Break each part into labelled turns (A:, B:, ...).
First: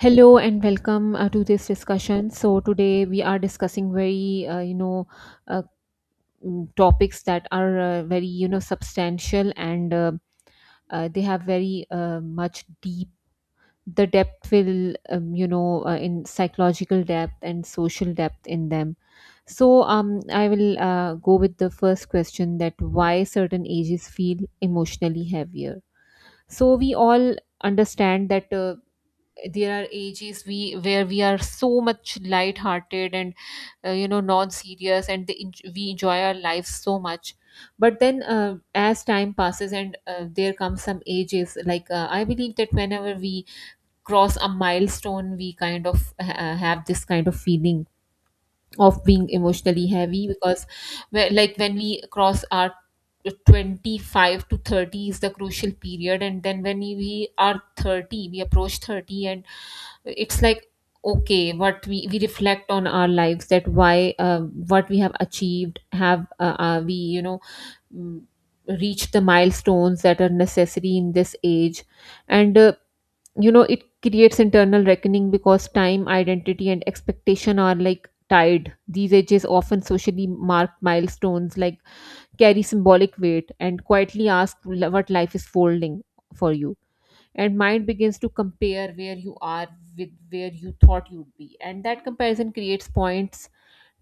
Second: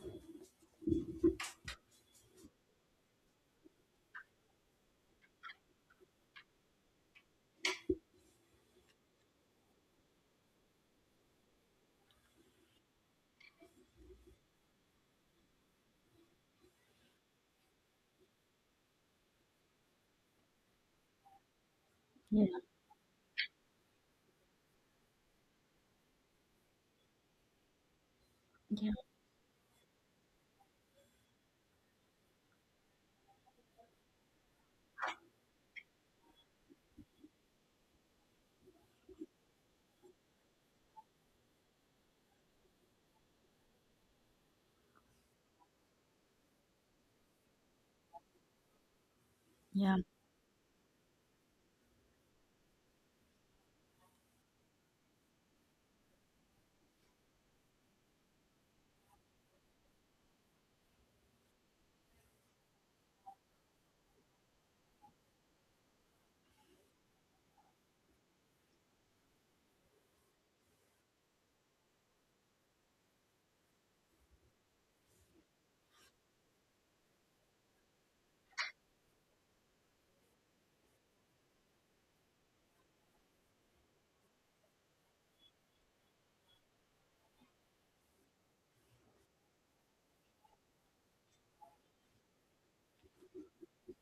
A: Hello and welcome to this discussion. So today we are discussing very you know uh, mm, topics that are very substantial and they have very much deep the depth will you know in psychological depth and social depth in them. So um I will go with the first
B: Yeah,
A: question, that why certain ages feel emotionally heavier. So we all understand that
B: yeah,
A: there are ages we where we are so much light-hearted and non-serious, and we enjoy our lives so much. But then as time passes and there come some ages, like I believe that whenever we cross a milestone, we kind of have this kind of feeling of being emotionally
B: yeah,
A: heavy. Because like when we cross our 25 to 30 is the crucial period, and then when we are 30, we approach 30 and it's like, okay, we reflect on our lives, that why what we have achieved, have we mm, reached the milestones that are necessary in this age. And you know, it creates internal reckoning, because time, identity and expectation are like tied. These ages, often socially marked milestones, like, carry symbolic weight and quietly ask what life is folding for you, and mind begins to compare where you are with where you thought you'd be, and that comparison creates points.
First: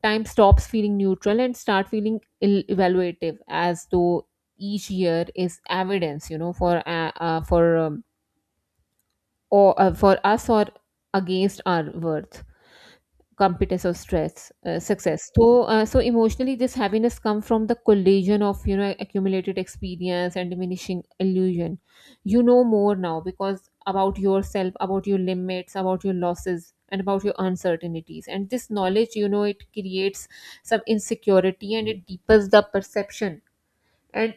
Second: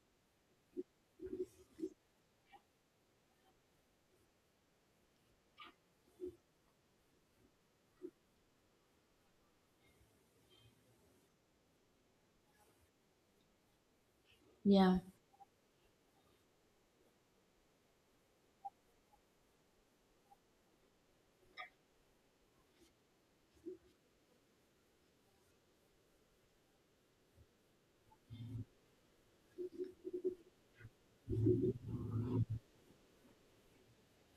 A: Time stops feeling neutral and start feeling evaluative, as though each year is evidence, you know, for us or against our worth, competence or stress
B: yeah,
A: success. So so emotionally, this happiness comes from the collision of, you know, accumulated experience and diminishing illusion. You know more now, because about yourself, about your limits, about your losses and about your uncertainties. And this knowledge, you know, it creates some insecurity and it deepens the perception, and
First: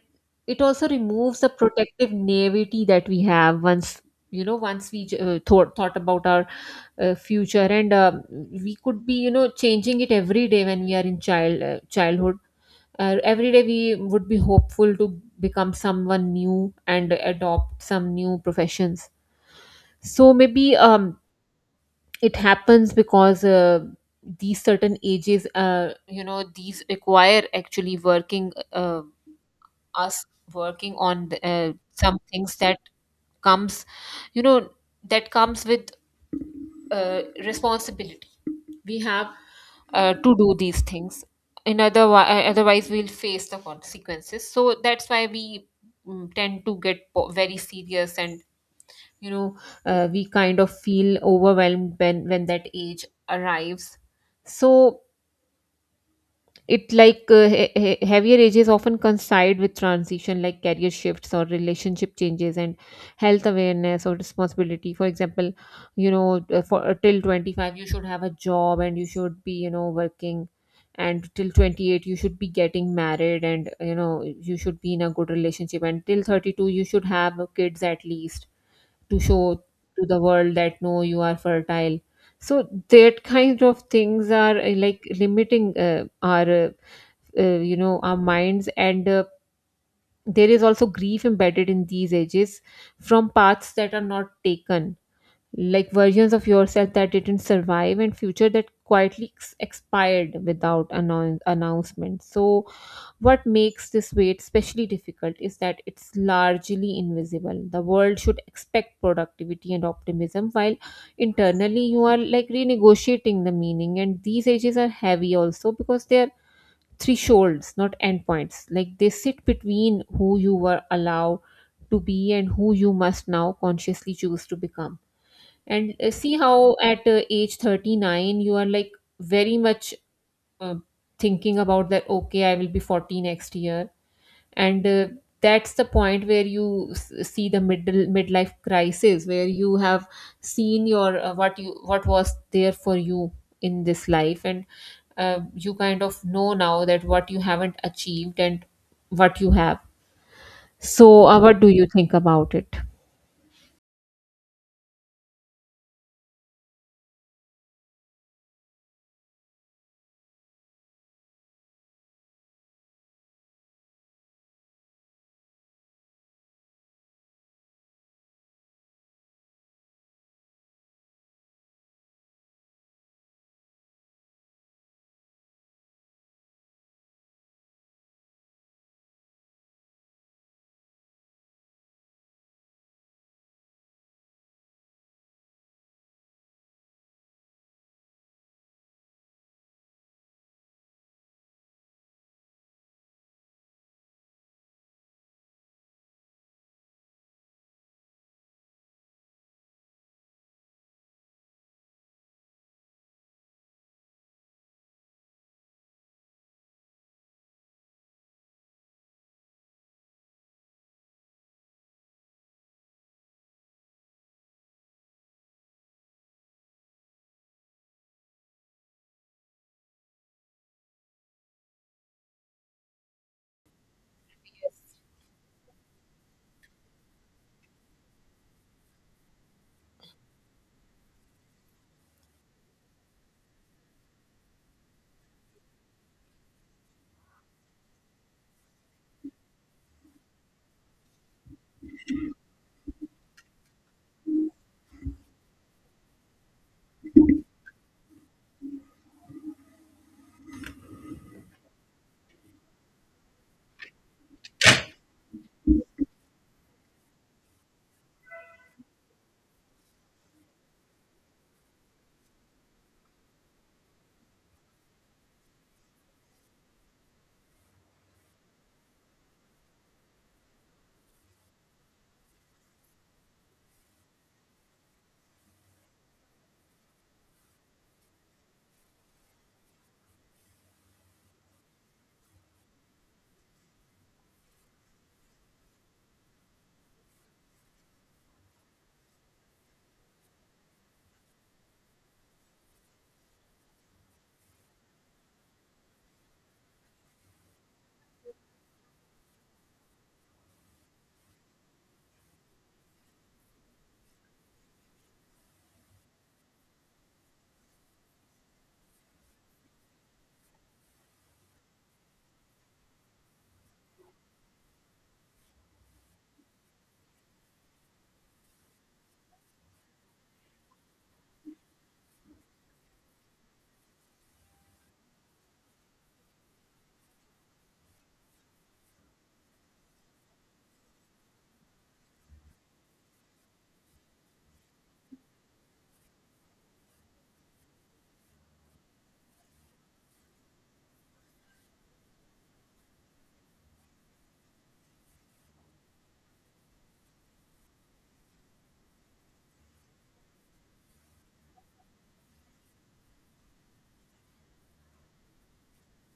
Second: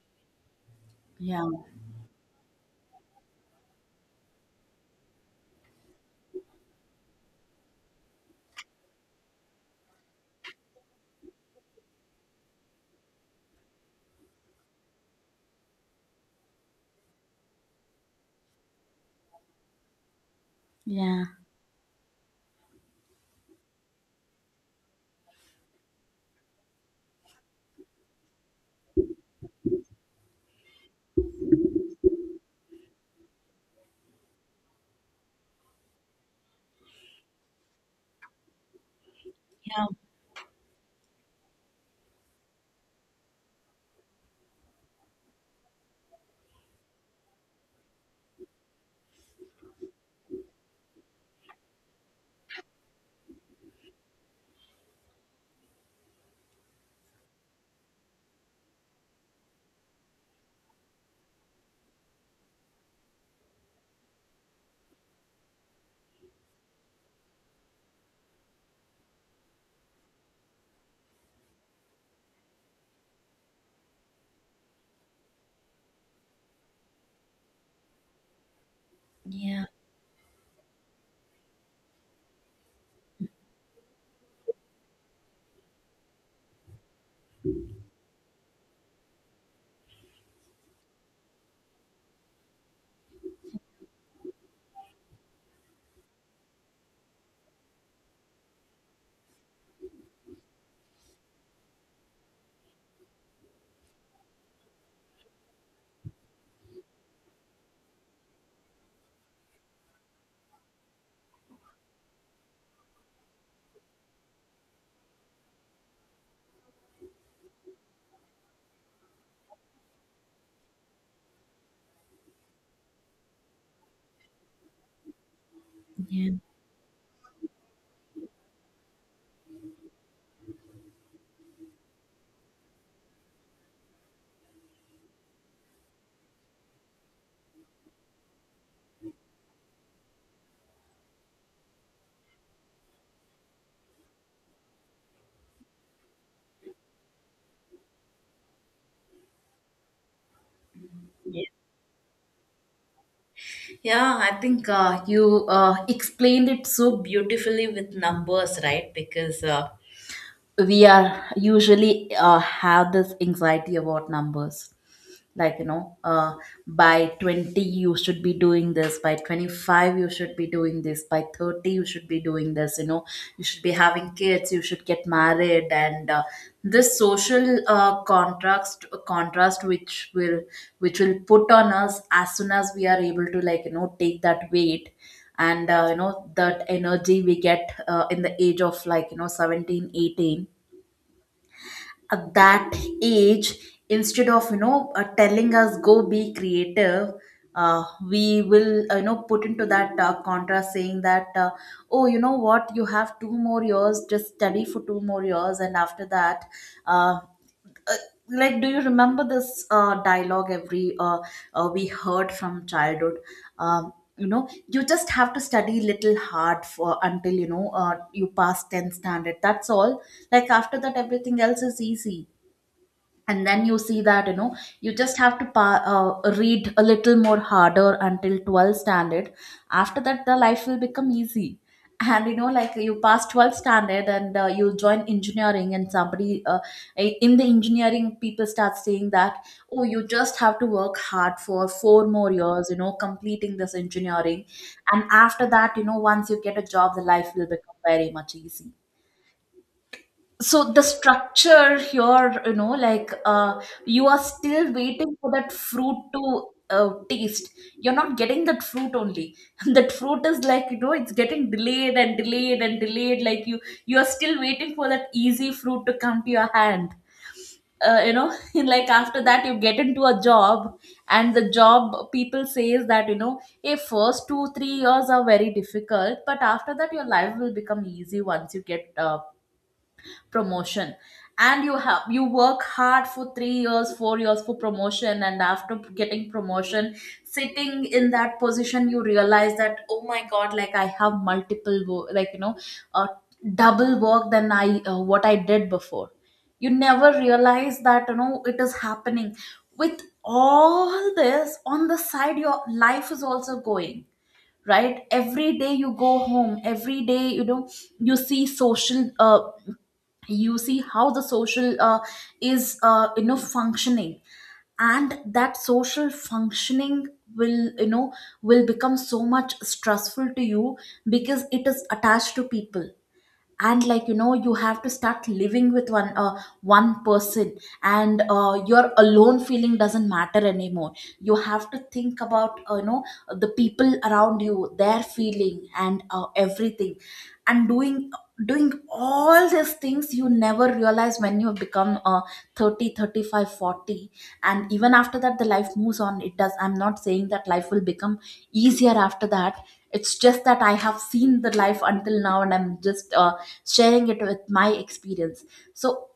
A: it also removes
B: yeah,
A: the protective naivety that we have once, you know, once we thought about our future. And we could be, you know, changing it every day when we are in childhood. Every day we would be hopeful to become someone new and adopt some new professions. So maybe
B: yeah,
A: it happens because these certain ages, you know, these require actually working, us working on the, some things that comes, you know, that comes with responsibility. We have
B: yeah,
A: to do these things. In otherwise we'll face the consequences. So that's why we, tend to get very serious and, you know, we kind of feel overwhelmed when that age arrives. So it like heavier ages often coincide with transition, like career shifts or relationship changes and health awareness or responsibility. For example, you know, for till 25 you should have a job and you should be, you know, working, and till 28 you should be getting married, and you know, you should be in a good relationship, and till 32 you should have kids at least, to show
B: yeah,
A: to the world that no, you are fertile. So that kind of things are like limiting our you know, our minds. And there is also grief embedded in these edges, from paths that are not taken, like versions of yourself that didn't survive, and future that quietly expired without announcement. So what makes this wait especially difficult is that it's largely invisible. The world should expect productivity and optimism, while internally you are like renegotiating the meaning. And these ages are heavy also because they are thresholds, not endpoints. Like, they sit between who you were allowed to be and who you must now consciously choose to become. And
B: yeah,
A: see how at age 39, you are like very much uh, thinking about that, okay, I will be 40 next year and that's the point where you see the middle midlife crisis, where you have seen your what was there for you in this life, and you kind of know now that what you haven't achieved and what you have. So
B: yeah.
A: what do you think about it?
B: Yeah, I think you explained it so beautifully with numbers, right? Because we are usually have this anxiety about numbers, like, by 20 you should be doing this, by 25 you should be doing this, by 30 you should be doing this, you should be having kids, you should get married, and this social contrast which will put on us as soon as we are able to, like, take that weight. And that energy we get in the age of, like, 17 18. At that age, instead of, telling us go be creative, uh, we will, put into that contrast, saying that, oh, you know what, you have 2 more years, just study for 2 more years, and after that. uh, uh, like, do you remember this dialogue every we heard from childhood? um, you know, you just have to study little hard for until, you pass 10th standard, that's all. Like, after that everything else is easy. And then you see that, you just have to read a little more harder until 12th standard. After that the life will become easy. And, like, you pass 12th standard and you join engineering, and somebody in the engineering people start saying that, oh, you just have to work hard for 4 more years, completing this engineering, and after that, once you get a job the life will become very much easy. So the structure here, like, you are still waiting for that fruit to taste. You're not getting that fruit only. That fruit is, like, it's getting delayed and delayed and delayed. Like, you are still waiting for that easy fruit to come to your hand, uh, you know like after that you get into a job, and the job people says that, a first 2 3 years are very difficult but after that your life will become easy once you get promotion. And you work hard for 3 years 4 years for promotion, and after getting promotion, sitting in that position, you realize that, oh my god, like I have multiple wo- like you know uh, double work than I what I did before. You never realize that, it is happening. With all this on the side, your life is also going. Right, every day you go home, every day, you see social you see how the social is, functioning. And that social functioning will you know will become so much stressful to you, because it is attached to people. And, like, you have to start living with one person. And your alone feeling doesn't matter anymore. You have to think about, the people around you, their feeling and everything. And doing all these things, you never realize when you become 30, 35, 40, and even after that the life moves on, it does. I'm not saying that life will become easier after that, it's just that I have seen the life until now and I'm just sharing it with my experience. So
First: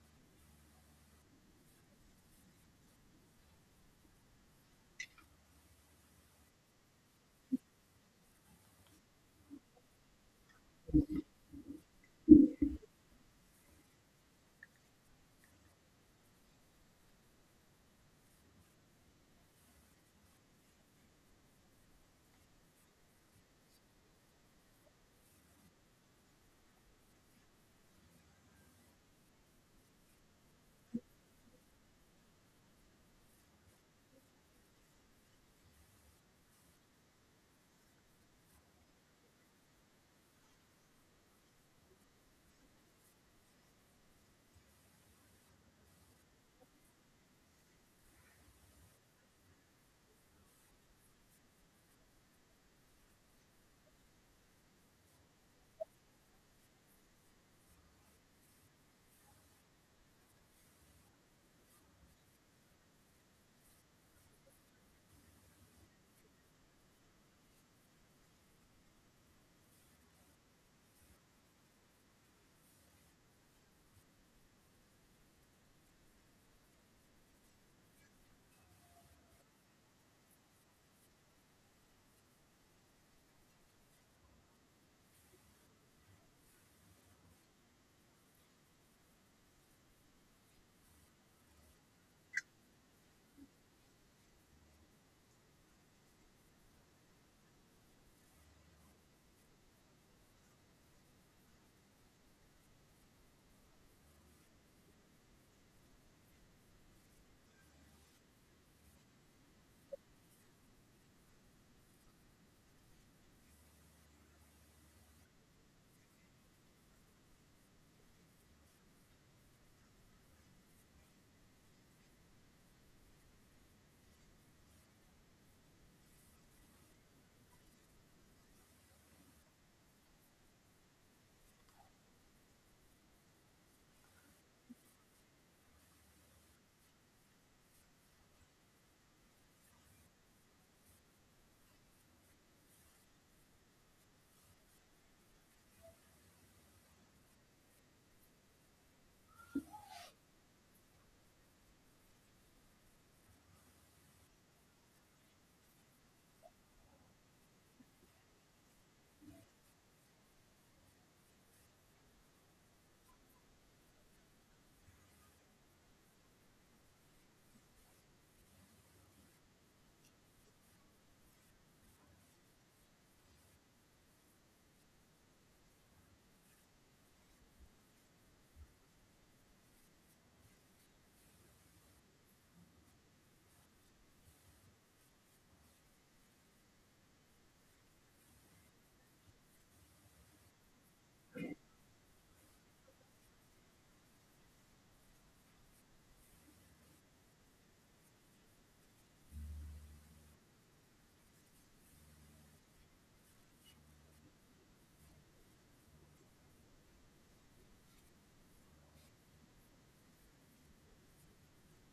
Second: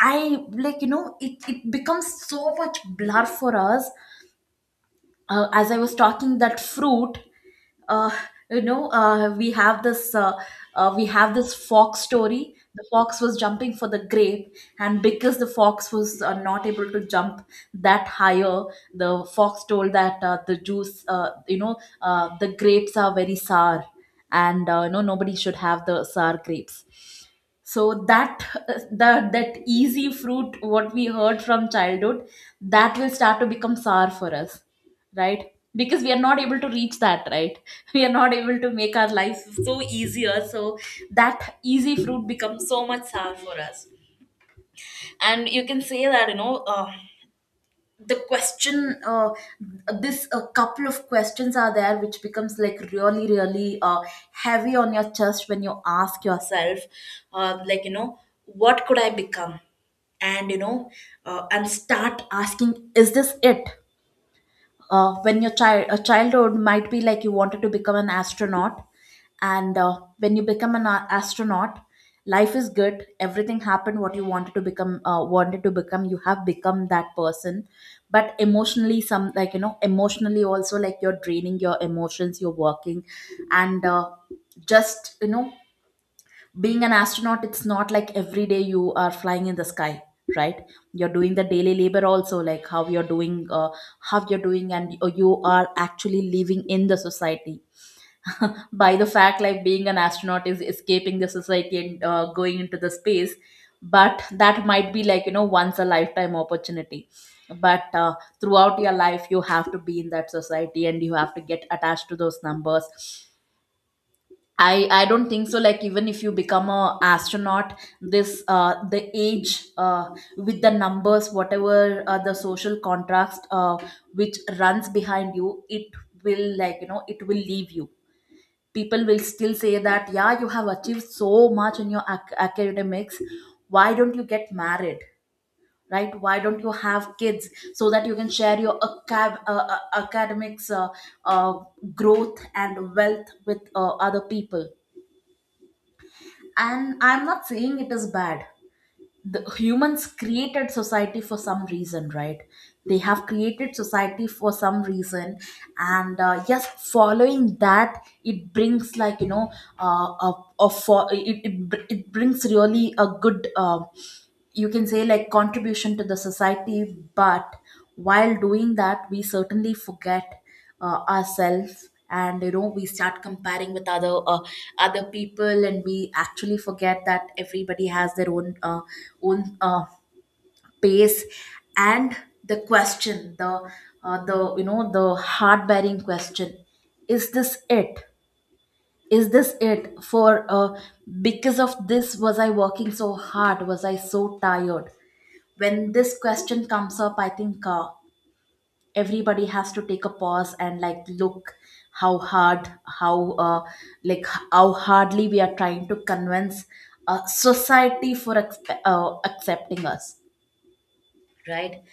B: I, like, it becomes so much blur for us. As I was talking that fruit, uh, you know, uh, we have this uh, we have this fox story. The fox was jumping for the grape, and because the fox was not able to jump that higher, the fox told that, the juice, you know, the grapes are very sour, and, nobody should have the sour grapes. So that easy fruit what we heard from childhood, that will start to become sour for us, right? Because we are not able to reach that, right? We are not able to make our life so easier, so that easy fruit becomes so much sour for us. And you can say that, the question, this a couple of questions are there which becomes, like, really really heavy on your chest when you ask yourself, like, what could I become? And and start asking, is this it? When your child a childhood might be, like, you wanted to become an astronaut, and when you become an astronaut, life is good, everything happened what you wanted to become, you have become that person. But emotionally, some, like, emotionally also, like, you're draining your emotions, you're working, and, just you know being an astronaut, it's not like every day you are flying in the sky, right? You're doing the daily labor also, like, how you're doing, and you are actually living in the society, by the fact, like, being an astronaut is escaping the society and going into the space. But that might be, like, once a lifetime opportunity. But throughout your life you have to be in that society and you have to get attached to those numbers. I don't think so. Like, even if you become a astronaut, this, the age, with the numbers, whatever the social contrast which runs behind you, it will leave you. People will still say that, yeah, you have achieved so much in your academics. Why don't you get married? Right? Why don't you have kids so that you can share your academics uh, growth and wealth with other people? And I'm not saying it is bad. The humans created society for some reason, right? They have created society for some reason. And, yes, following that, it brings, like, uh, a, a for, it, br- it brings really a good, you can say, like, contribution to the society. But while doing that we certainly forget ourselves, and, we start comparing with other people, and we actually forget that everybody has their own pace. And the question, the you know the heart bearing question, is this it? Is this it for because of this was I working so hard, was I so tired? When this question comes up, I think everybody has to take a pause and, like, look how hard, how like, how hardly we are trying to convince a society for accepting us, right?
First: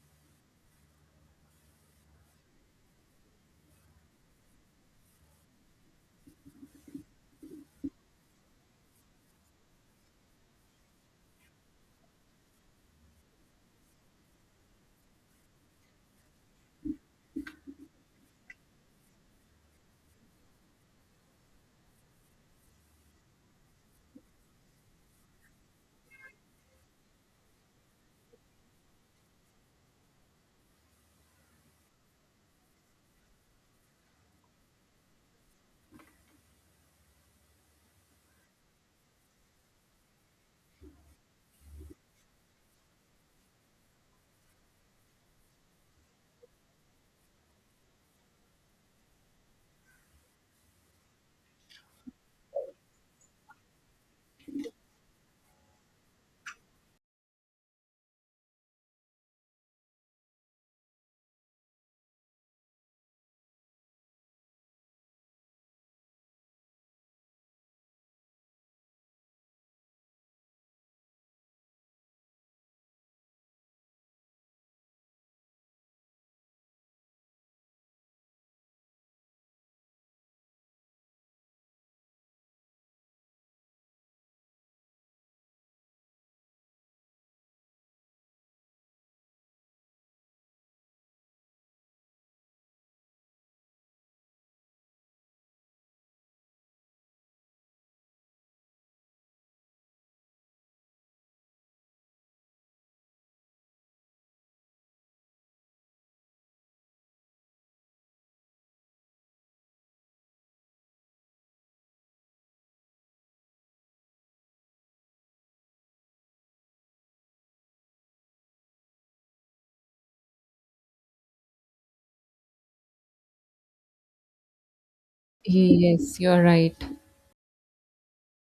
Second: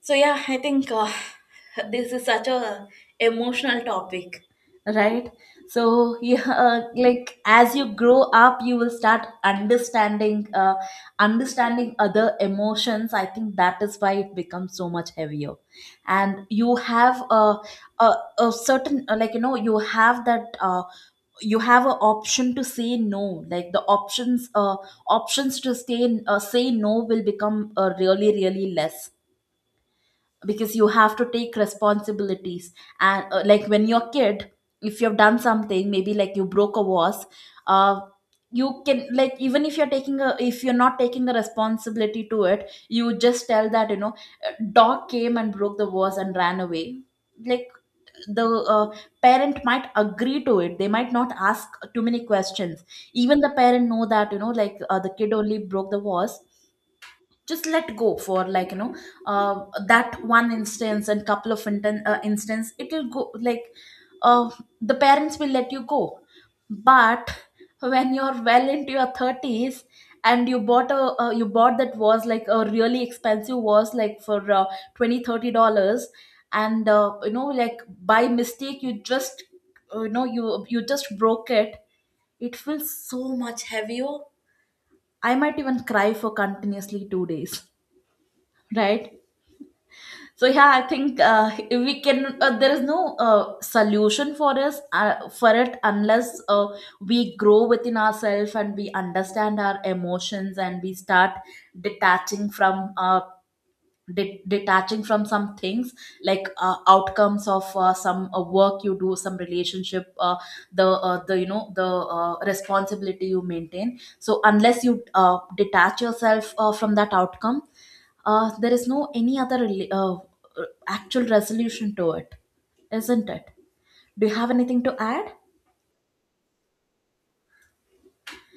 B: So yeah, I think this is such a emotional topic. Right? So yeah, like, as you grow up you will start understanding other emotions. I think that is why it becomes so much heavier, and you have a, a certain, like, you have an option to say no. Like, the options to stay say no will become really really less, because you have to take responsibilities. And, like, when you're a kid, if you've done something, maybe, like, you broke a vase, uh you can, like, even if you're not taking a responsibility to it, you just tell that, dog came and broke the vase and ran away. Like, the parent might agree to it, they might not ask too many questions. Even the parent know that, the kid only broke the vase, just let go for, like, that one instance. And couple of instance it will go, like, uh, the parents will let you go. But when you're well into your 30s and you bought a you bought that was, like, a really expensive, was, like, for 20 $30, and, like, by mistake you just, you just broke it, it feels so much heavier. I might even cry for continuously 2 days, right? So yeah, I think we can there is no solution for us for it, unless we grow within ourselves and we understand our emotions, and we start detaching from our detaching from some things, like, outcomes of some work you do, some relationship, the responsibility you maintain. So unless you detach yourself from that outcome, there is no any other actual resolution to it, isn't it? Do you have anything to add?
A: Yes, you're right.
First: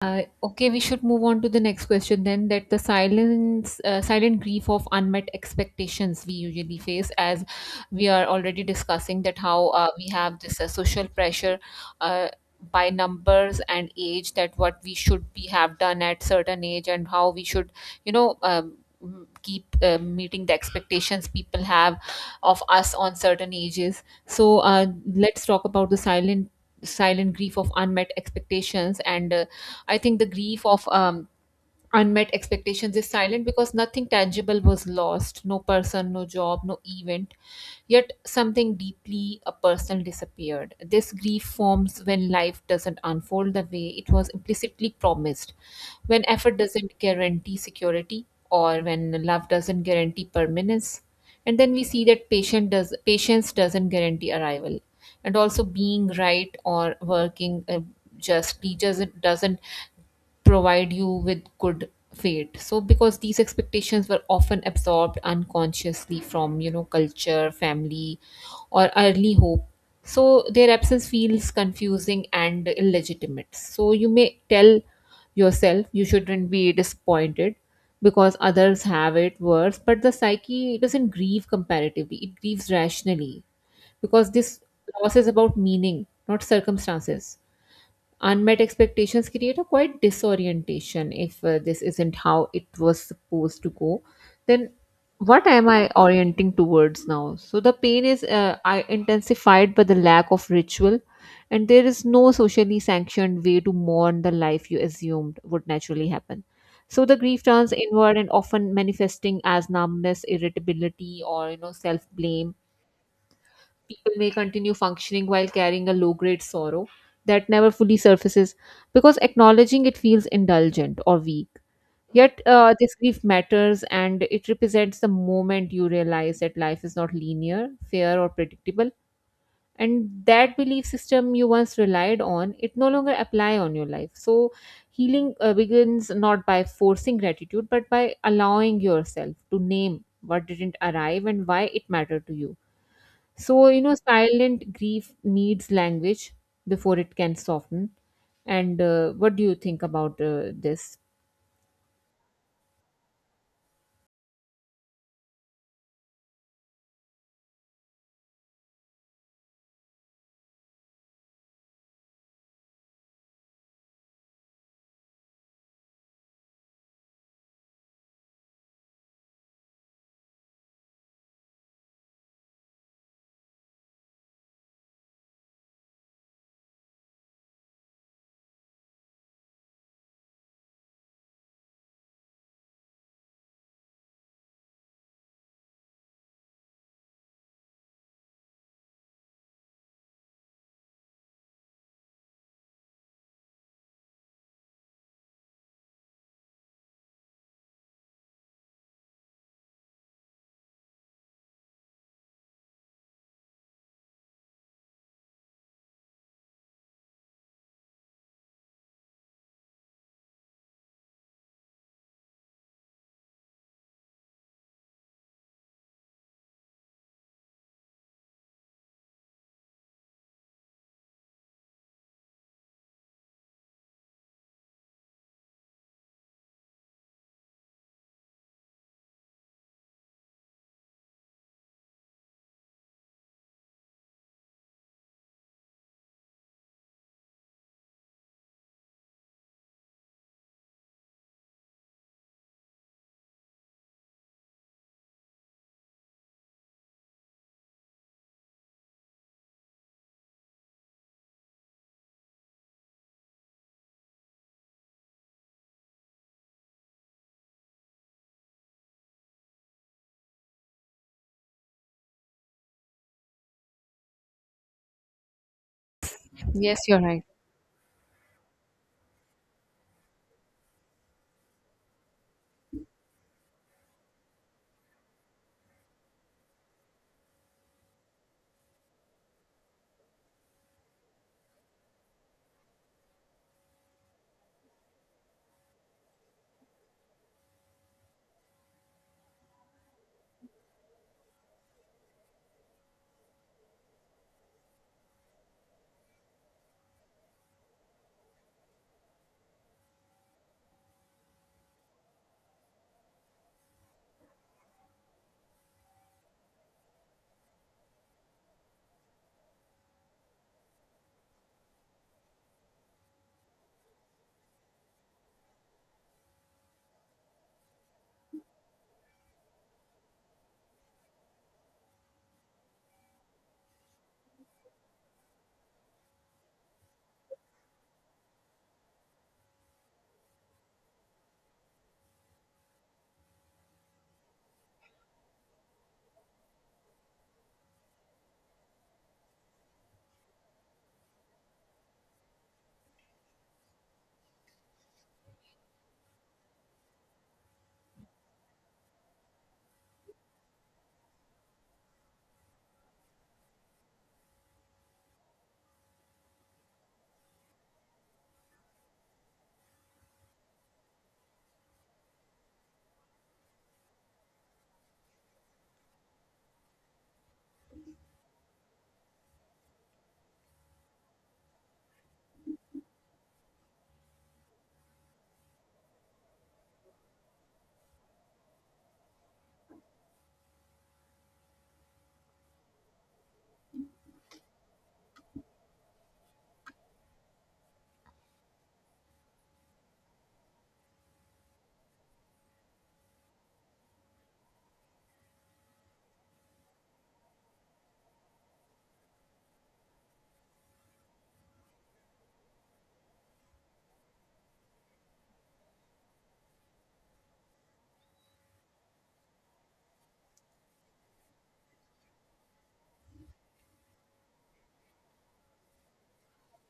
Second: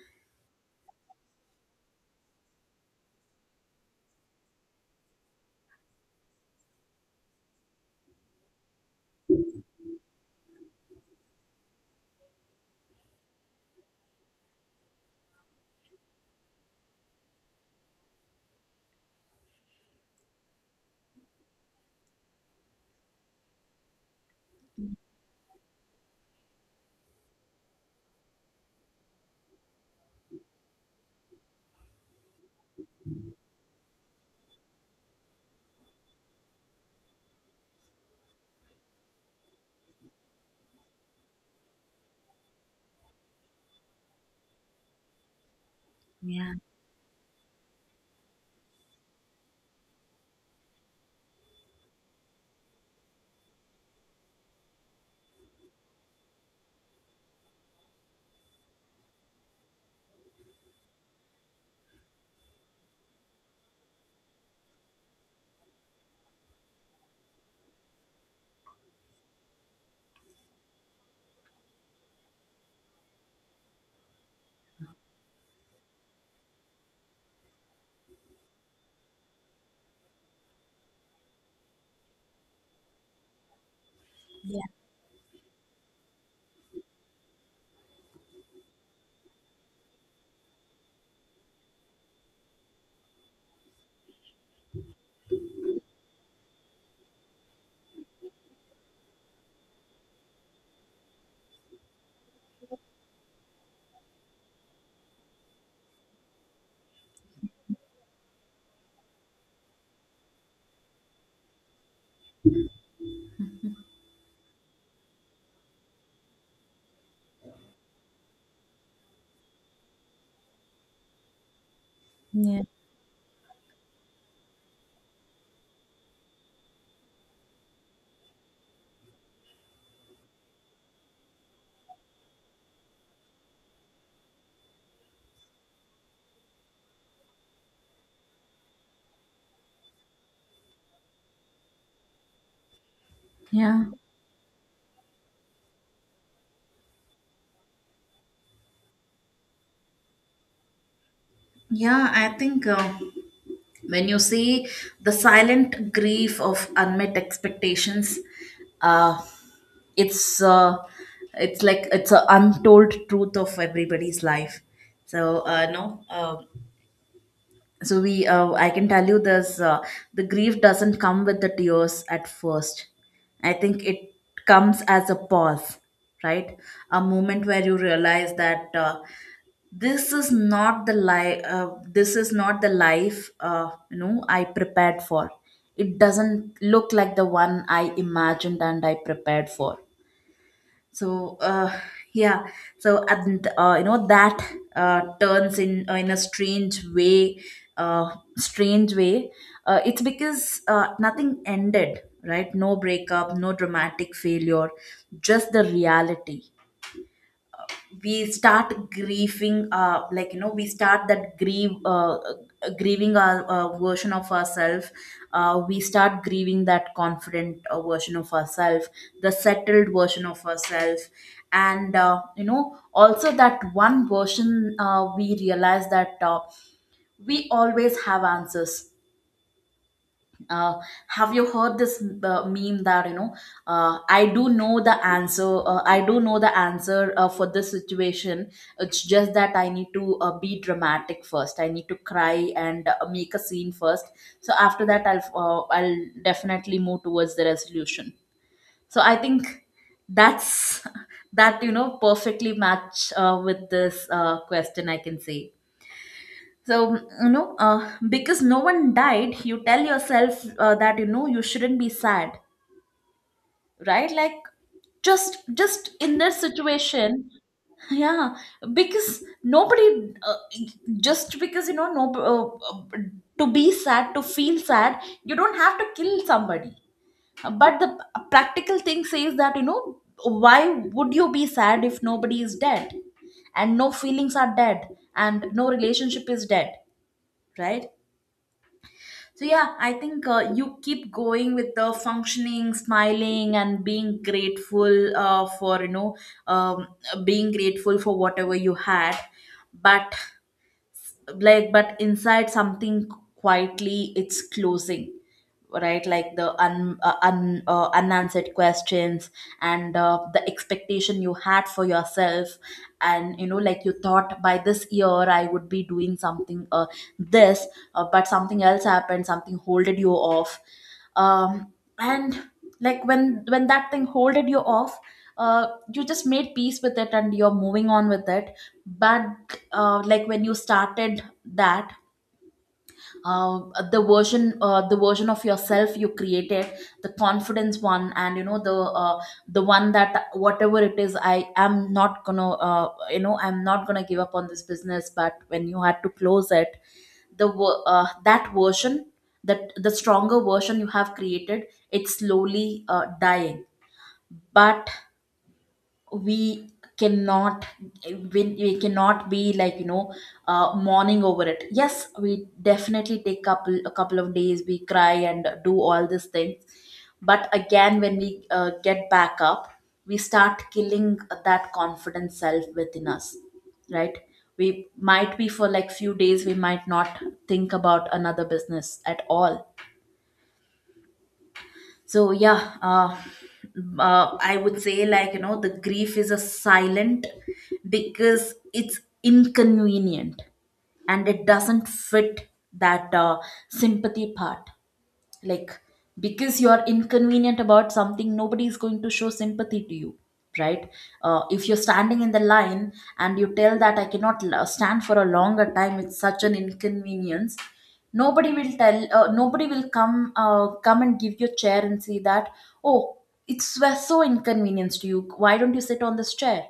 A: Okay, we should move on to the next question then. That the silent grief of unmet expectations we usually face. As we are already discussing that how we have this social pressure uh, by numbers and age, that what we should be have done at certain age and how we should, you know. Keep meeting the expectations people have of us on certain ages. So let's talk about the silent grief of unmet expectations. And I think the grief of unmet expectations is silent because nothing tangible was lost: no person, no job, no event, yet something deeply a personal disappeared. This grief forms when life doesn't unfold the way it was implicitly promised, when
B: Yeah.
A: effort doesn't guarantee security, or when love doesn't guarantee permanence. And then we see that patience doesn't guarantee arrival. And also, being right or working justly doesn't provide you with good fate. So, because these expectations were often absorbed unconsciously from, you know, culture, family or early hope, so their absence feels confusing and illegitimate. So you may tell yourself you shouldn't be disappointed because others have it worse, but the psyche doesn't grieve comparatively, it grieves rationally, because this
B: yeah
A: loss is about meaning, not circumstances. Unmet expectations create a quite disorientation. If this isn't how it was supposed to go, then what am I orienting towards now? So the pain is intensified by the lack of ritual, and there is no socially sanctioned way to mourn the life you assumed would naturally happen. So the grief turns inward and often manifesting as numbness, irritability or, you know, self blame. People may continue functioning while carrying a low grade sorrow that never fully surfaces, because acknowledging it feels indulgent or weak. Yet,
B: yeah
A: this grief matters and it represents the moment you realize that life is not linear, fair, or predictable. And that belief system you once relied on, it no longer apply on your life. So, healing begins not by forcing gratitude, but by allowing yourself to name what didn't arrive and why it mattered to you. So, you
B: Yeah,
A: know, silent grief needs language before it can soften. And what do you think about this?
B: Yeah, I think when you see the silent grief of unmet expectations, uh, it's uh, it's like it's an untold truth of everybody's life. So no so we I can tell you this: the grief doesn't come with the tears at first. I think it comes as a pause, right? A moment where you realize that this is not the life this is not the life, you know, I prepared for. It doesn't look like the one I imagined and I prepared for. So uh, yeah so and you know that turns in a uh, strange way. It's because nothing ended, right? No breakup, no dramatic failure, just the reality. We start grieving, like you know, we start that grieve grieving our version of ourselves. We start grieving that confident version of ourselves, the settled version of ourselves. And you know, also that one version, we realize that we always have answers. uh, have you heard this meme that, you know, I do know the answer I do know the answer for this situation, it's just that I need to be dramatic first, I need to cry and make a scene first, so after that I'll definitely move towards the resolution. So I think that's that, you know, perfectly match with this question, I can say. So, you know, because no one died, you tell yourself that, you know, you shouldn't be sad, right? Like, just in this
A: Yes, you're right.
B: situation, yeah, because just because, you know, no, to be sad, to feel sad, you don't have to kill somebody. But the practical thing says that, you know, why would you be sad if nobody is dead? And no feelings are dead, and no relationship is dead, right? So yeah, I think you keep going with the functioning, smiling, and being grateful for you know um, being grateful for whatever you had. But but inside something quietly it's closing, right? Like the un, un unanswered questions and the expectation you had for yourself. And you know, like, you thought by this year I would be doing something this but something else happened, something holded you off. Um and Like when that thing holded you off, uh, you just made peace with it and you're moving on with it. But like when you started that uh, the version of yourself you created, the confidence one, and you know, the one that, whatever it is, I am not gonna, I'm not gonna give up on this business. But when you had to close it, that version, that the stronger version you have created, it's slowly dying. But we cannot we cannot be like, you know, mourning over it. Yes, we definitely take couple of days, we cry and do all these things. But again, when we get back up, we start killing that confident self within us, right? We might be for like few days we might not think about another business at all. So yeah, I would say, like, you know, the grief is a silent because it's inconvenient and it doesn't fit that sympathy part, like, because you're inconvenient about something, nobody is going to show sympathy to you, right? If you're standing in the line and you tell that I cannot stand for a longer time, it's such an inconvenience, nobody will come and give you a chair and say that, oh, it's we're so inconvenienced to you, why don't you sit on this chair.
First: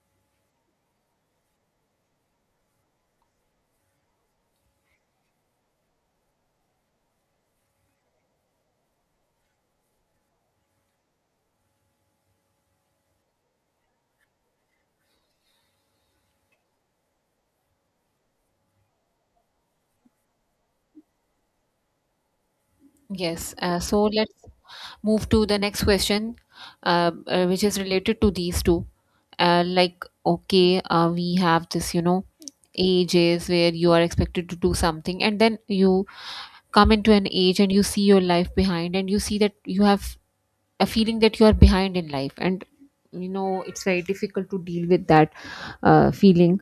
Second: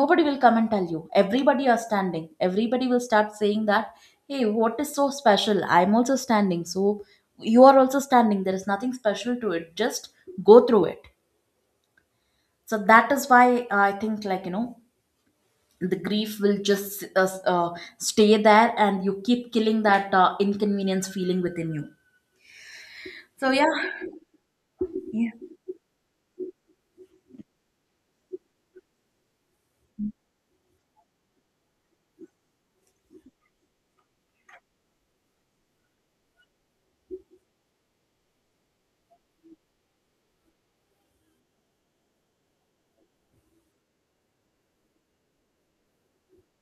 B: Nobody will come and tell you, everybody are standing, everybody will start saying that, hey, what is so special? I'm also standing, so you are also standing. There is nothing special to it. Just go through it. So that is why I think, like, you know, the grief will just stay there and you keep killing that inconvenience feeling within you. So,
A: Yes.
B: yeah.
A: So let's move
B: Yeah.
A: to the next question, which is related to these two. Like, okay, we have this, you know, ages where you are expected to do something, and then you come into an age and you see your life behind, and you see that you have a feeling that you are behind in life, and you know it's very difficult to deal with that feeling.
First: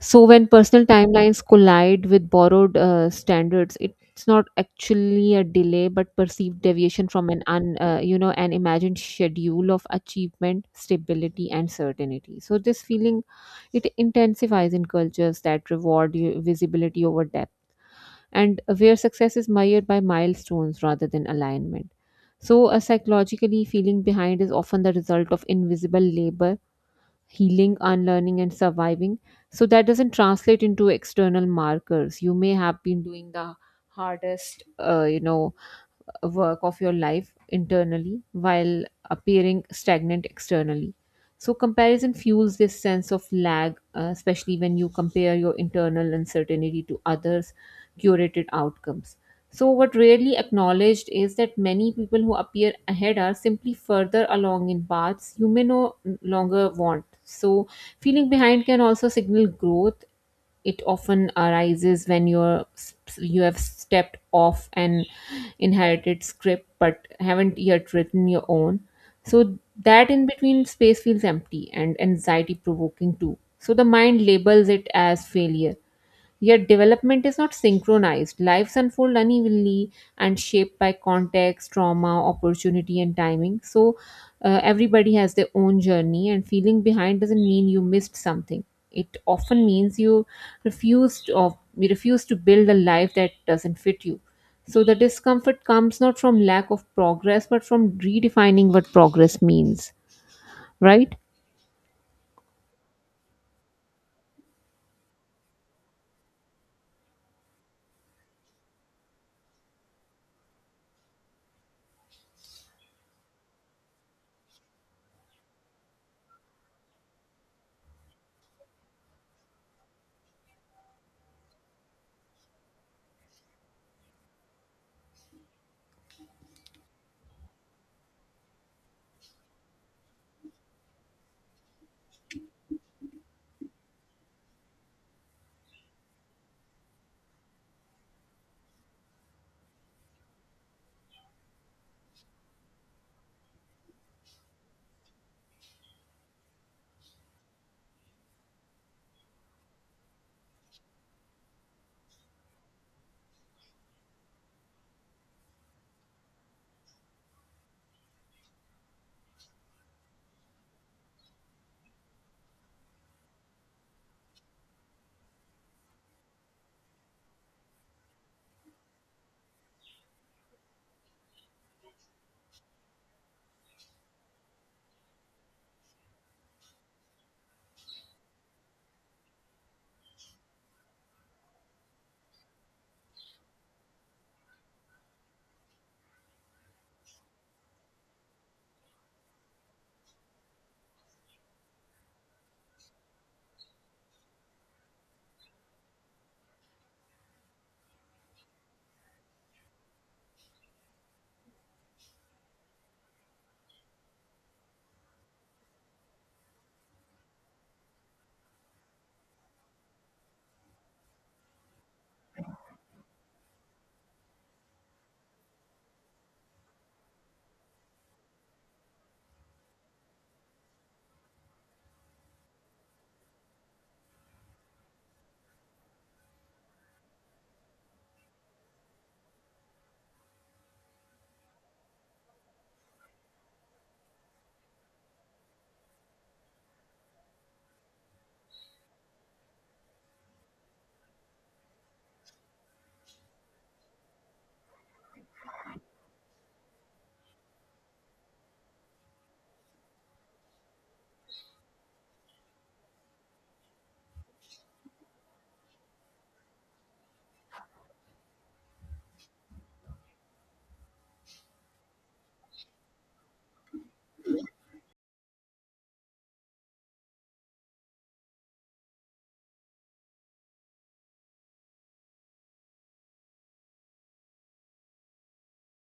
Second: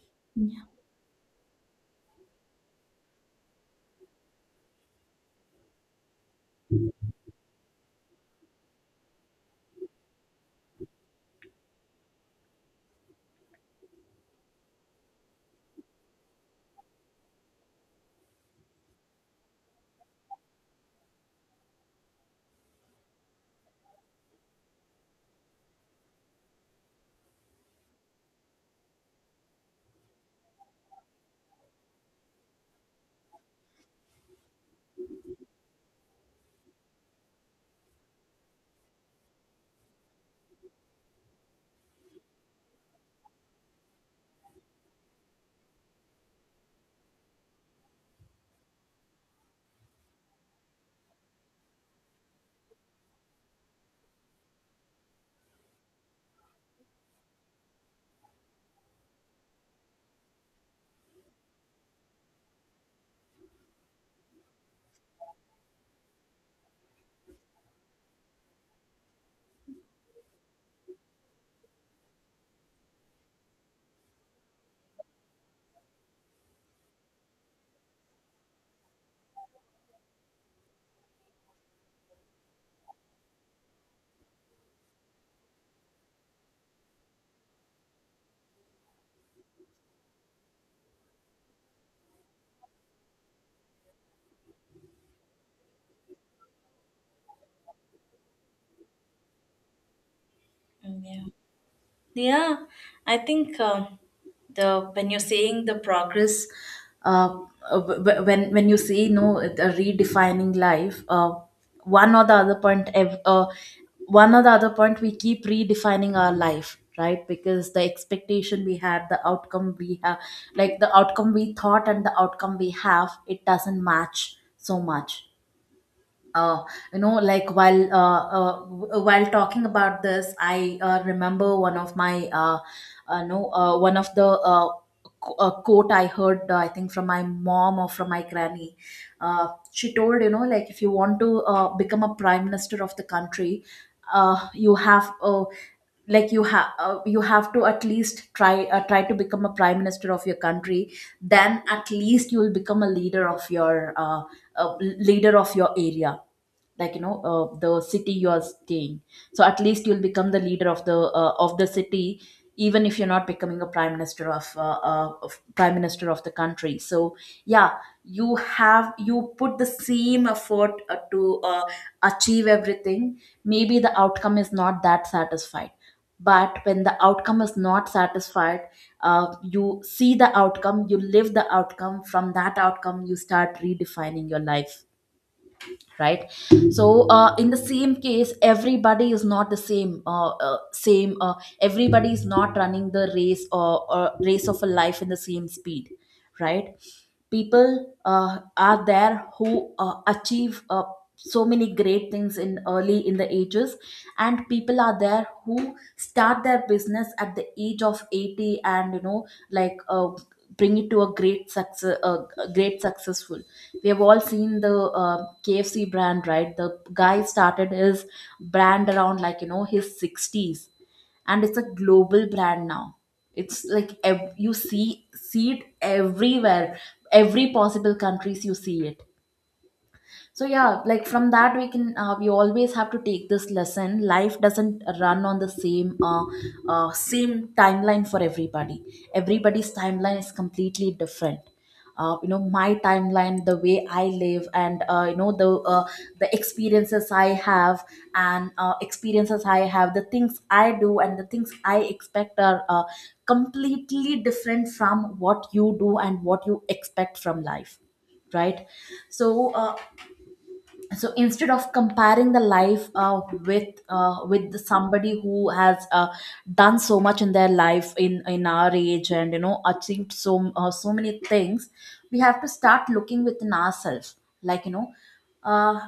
A: So when
B: Yeah.
A: personal timelines collide with borrowed standards, it's not actually a delay but perceived deviation from an you know, an imagined schedule of achievement, stability and certainty. So this feeling, it intensifies in cultures that reward you visibility over depth, and where success is measured by milestones rather than alignment. So, a psychologically feeling behind is often the result of invisible labor, healing, unlearning, and surviving. So, that doesn't translate into external markers. You may have been doing the hardest, you know, work of your life internally while appearing stagnant externally. So, comparison fuels this sense of lag, especially when you compare your internal uncertainty to others' curated outcomes. So, what rarely acknowledged is that many people who appear ahead are simply further along in paths you may no longer want. So, feeling behind can also signal growth. It often arises when you have stepped off an inherited script but haven't yet written your own. So that in between space feels empty and anxiety provoking too, so the mind labels it as failure. Yet development is not synchronized. Lives unfold unevenly, and shaped by context, trauma, opportunity, and timing. So everybody has their own journey, and feeling behind doesn't mean you missed something. It often means you refused or you refuse to build a life that doesn't fit you. So the discomfort comes not from lack of progress, but from redefining what progress means.
B: Mm,
A: Right?
B: yeah. Yeah, I think the when you're saying the progress, uh, when you say no a redefining life, one or the other point, ev- uh, one or the other point, we keep redefining our life, right? Because the expectation we had, the outcome we have, like the outcome we thought and the outcome we have, it doesn't match so much. uh, you know, like, while talking about this, I remember one of my no one of the quote I heard, I think from my mom or from my granny. She told, you know, like, if you want to become a prime minister of the country, you have like you have to at least try to become a prime minister of your country. Then at least you will become a uh, leader of your area, like, you know, the city you are staying. So at least you'll become the leader of the city, even if you're not becoming a prime minister of, prime minister of the country. So yeah, you have you put the same effort to achieve everything, maybe the outcome is not that satisfied. But when the outcome is not satisfied, you see the outcome, you live the outcome, from that outcome you start redefining your life, right? So in the same case, everybody is not the same, everybody is not running the race, or race of a life, in the same speed, right? People are there who achieve so many great things in early in the ages, and people are there who start their business at the age of 80 and you know, like, bring it to a great success, great successful. We have all seen the KFC brand, right? The guy started his brand around like, you know, his 60s, and it's a global brand now. It's like you see it everywhere, every possible countries you see it. So yeah, like, from that we can, we always have to take this lesson: life doesn't run on the same timeline for everybody. Everybody's timeline is completely different. You know, my timeline, the way I live, and you know, the experiences I have, and experiences I have, the things I do and the things I expect are completely different from what you do and what you expect from life, right? So uh, so instead of comparing the life with with somebody who has done so much in their life in our age and you know achieved so many things, we have to start looking within ourselves. Like, you know, uh,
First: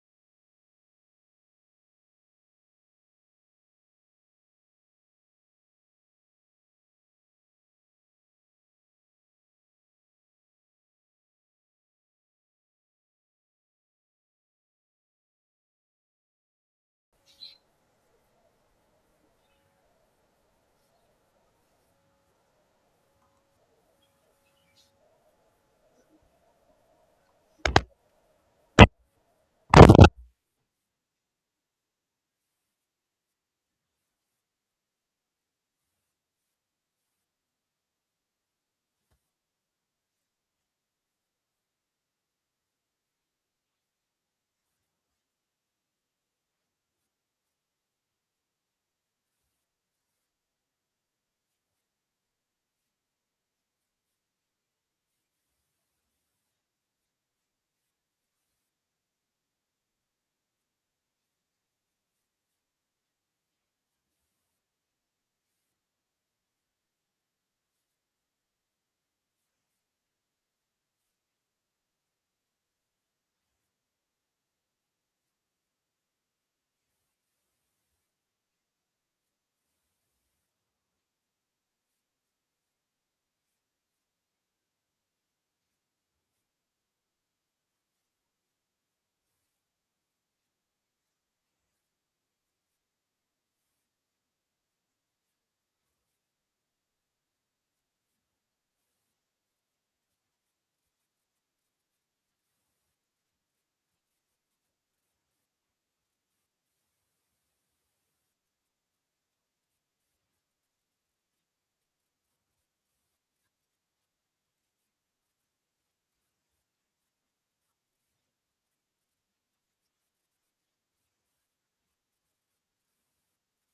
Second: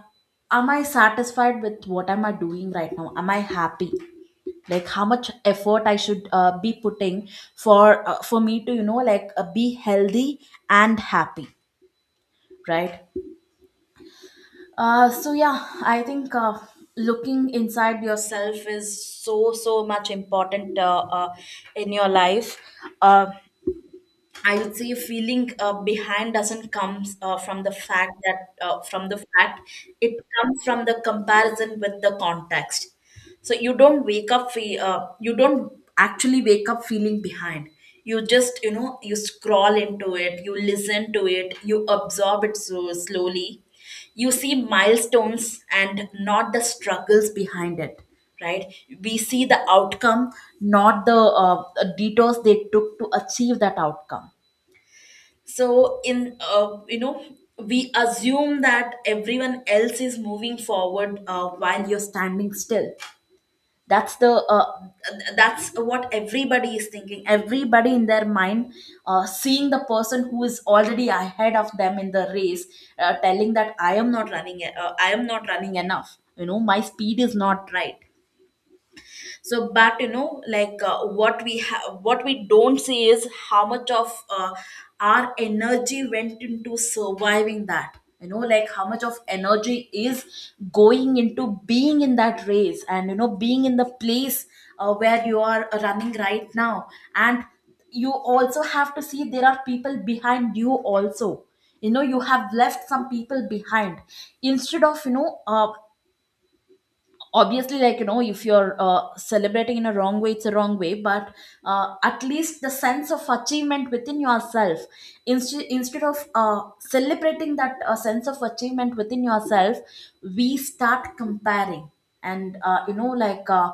B: am I satisfied with what am I doing right now, am I happy, like how much effort I should be putting for me to, you know, like, be healthy and happy, right? So yeah, I think looking inside yourself is so so much important in your life. Uh, I would say feeling behind doesn't come from the fact, it comes from the comparison with the context. So you don't wake up you don't actually wake up feeling behind. You just you know, you scroll into it, you listen to it, you absorb it so slowly, you see milestones and not the struggles behind it, right? We see the outcome, not the detours they took to achieve that outcome. So in you know, we assume that everyone else is moving forward while you're standing still. that's the uh, that's what everybody is thinking, everybody in their mind seeing the person who is already ahead of them in the race, telling that I am not I am not running enough, you know, my speed is not right. So but you know, like, what we have, what we don't see is how much of our energy went into surviving that, you know, like how much of energy is going into being in that race, and you know, being in the place where you are running right now. And you also have to see there are people behind you also, you know, you have left some people behind. Instead of, you know, obviously, like, you know, if you're celebrating in a wrong way, it's a wrong way, but at least the sense of achievement within yourself, instead of celebrating that sense of achievement within yourself, we start comparing. And you know, like,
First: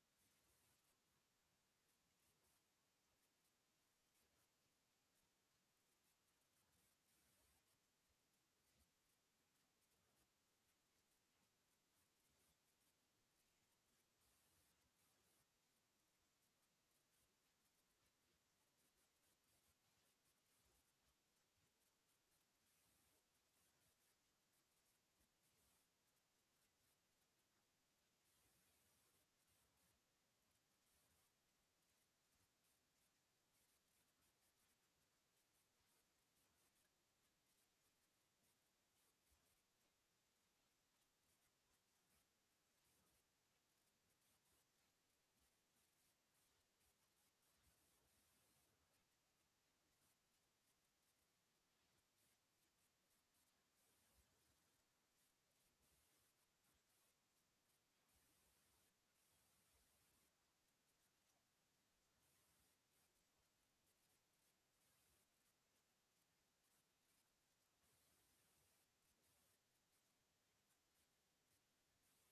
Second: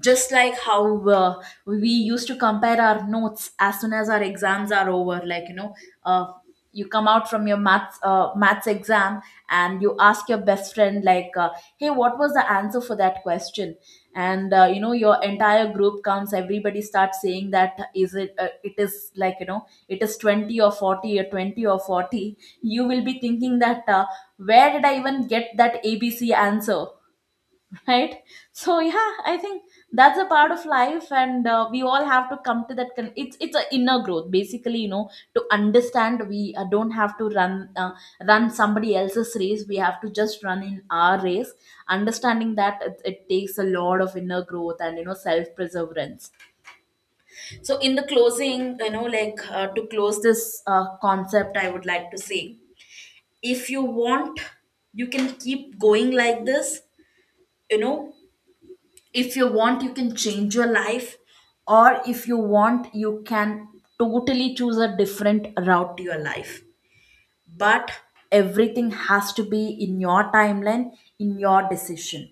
B: just like how we used to compare our notes as soon as our exams are over, like, you know, uh, you come out from your maths exam and you ask your best friend, like, hey, what was the answer for that question? And you know, your entire group comes, everybody starts saying that, is it it is like, you know, it is 20 or 40 or 20 or 40, you will be thinking that where did I even get that abc answer, right? So yeah, I think that's a part of life, and we all have to come to that it's an inner growth basically, you know, to understand we don't have to run somebody else's race, we have to just run in our race. Understanding that, it takes a lot of inner growth and, you know, self perseverance. So in the closing, you know, like, to close this concept, I would like to say, if you want you can keep going like this, you know, if you want you can change your life, or if you want you can totally choose a different route to your life, but everything has to be in your timeline, in your decision.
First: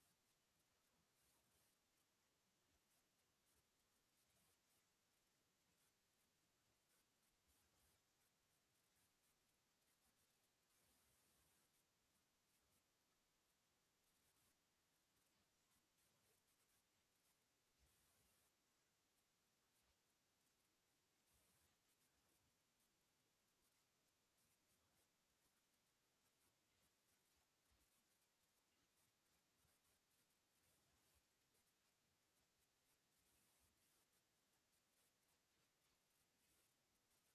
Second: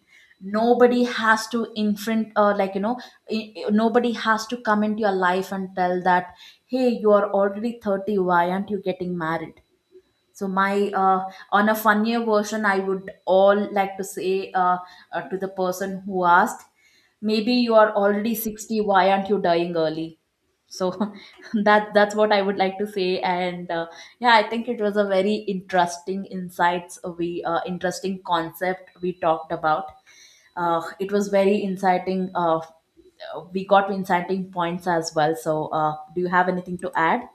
B: Nobody has to infront like, you know, nobody has to come into your life and tell that, hey, you are already 30, why aren't you getting married? So my on a funnier version, I would all like to say, to the person who asked, maybe you are already 60, why aren't you dying early? So that that's what I would like to say. And yeah, I think it was a very interesting insights we interesting concept we talked about. It was very inciting, we got inciting points as well. So do you have anything to add?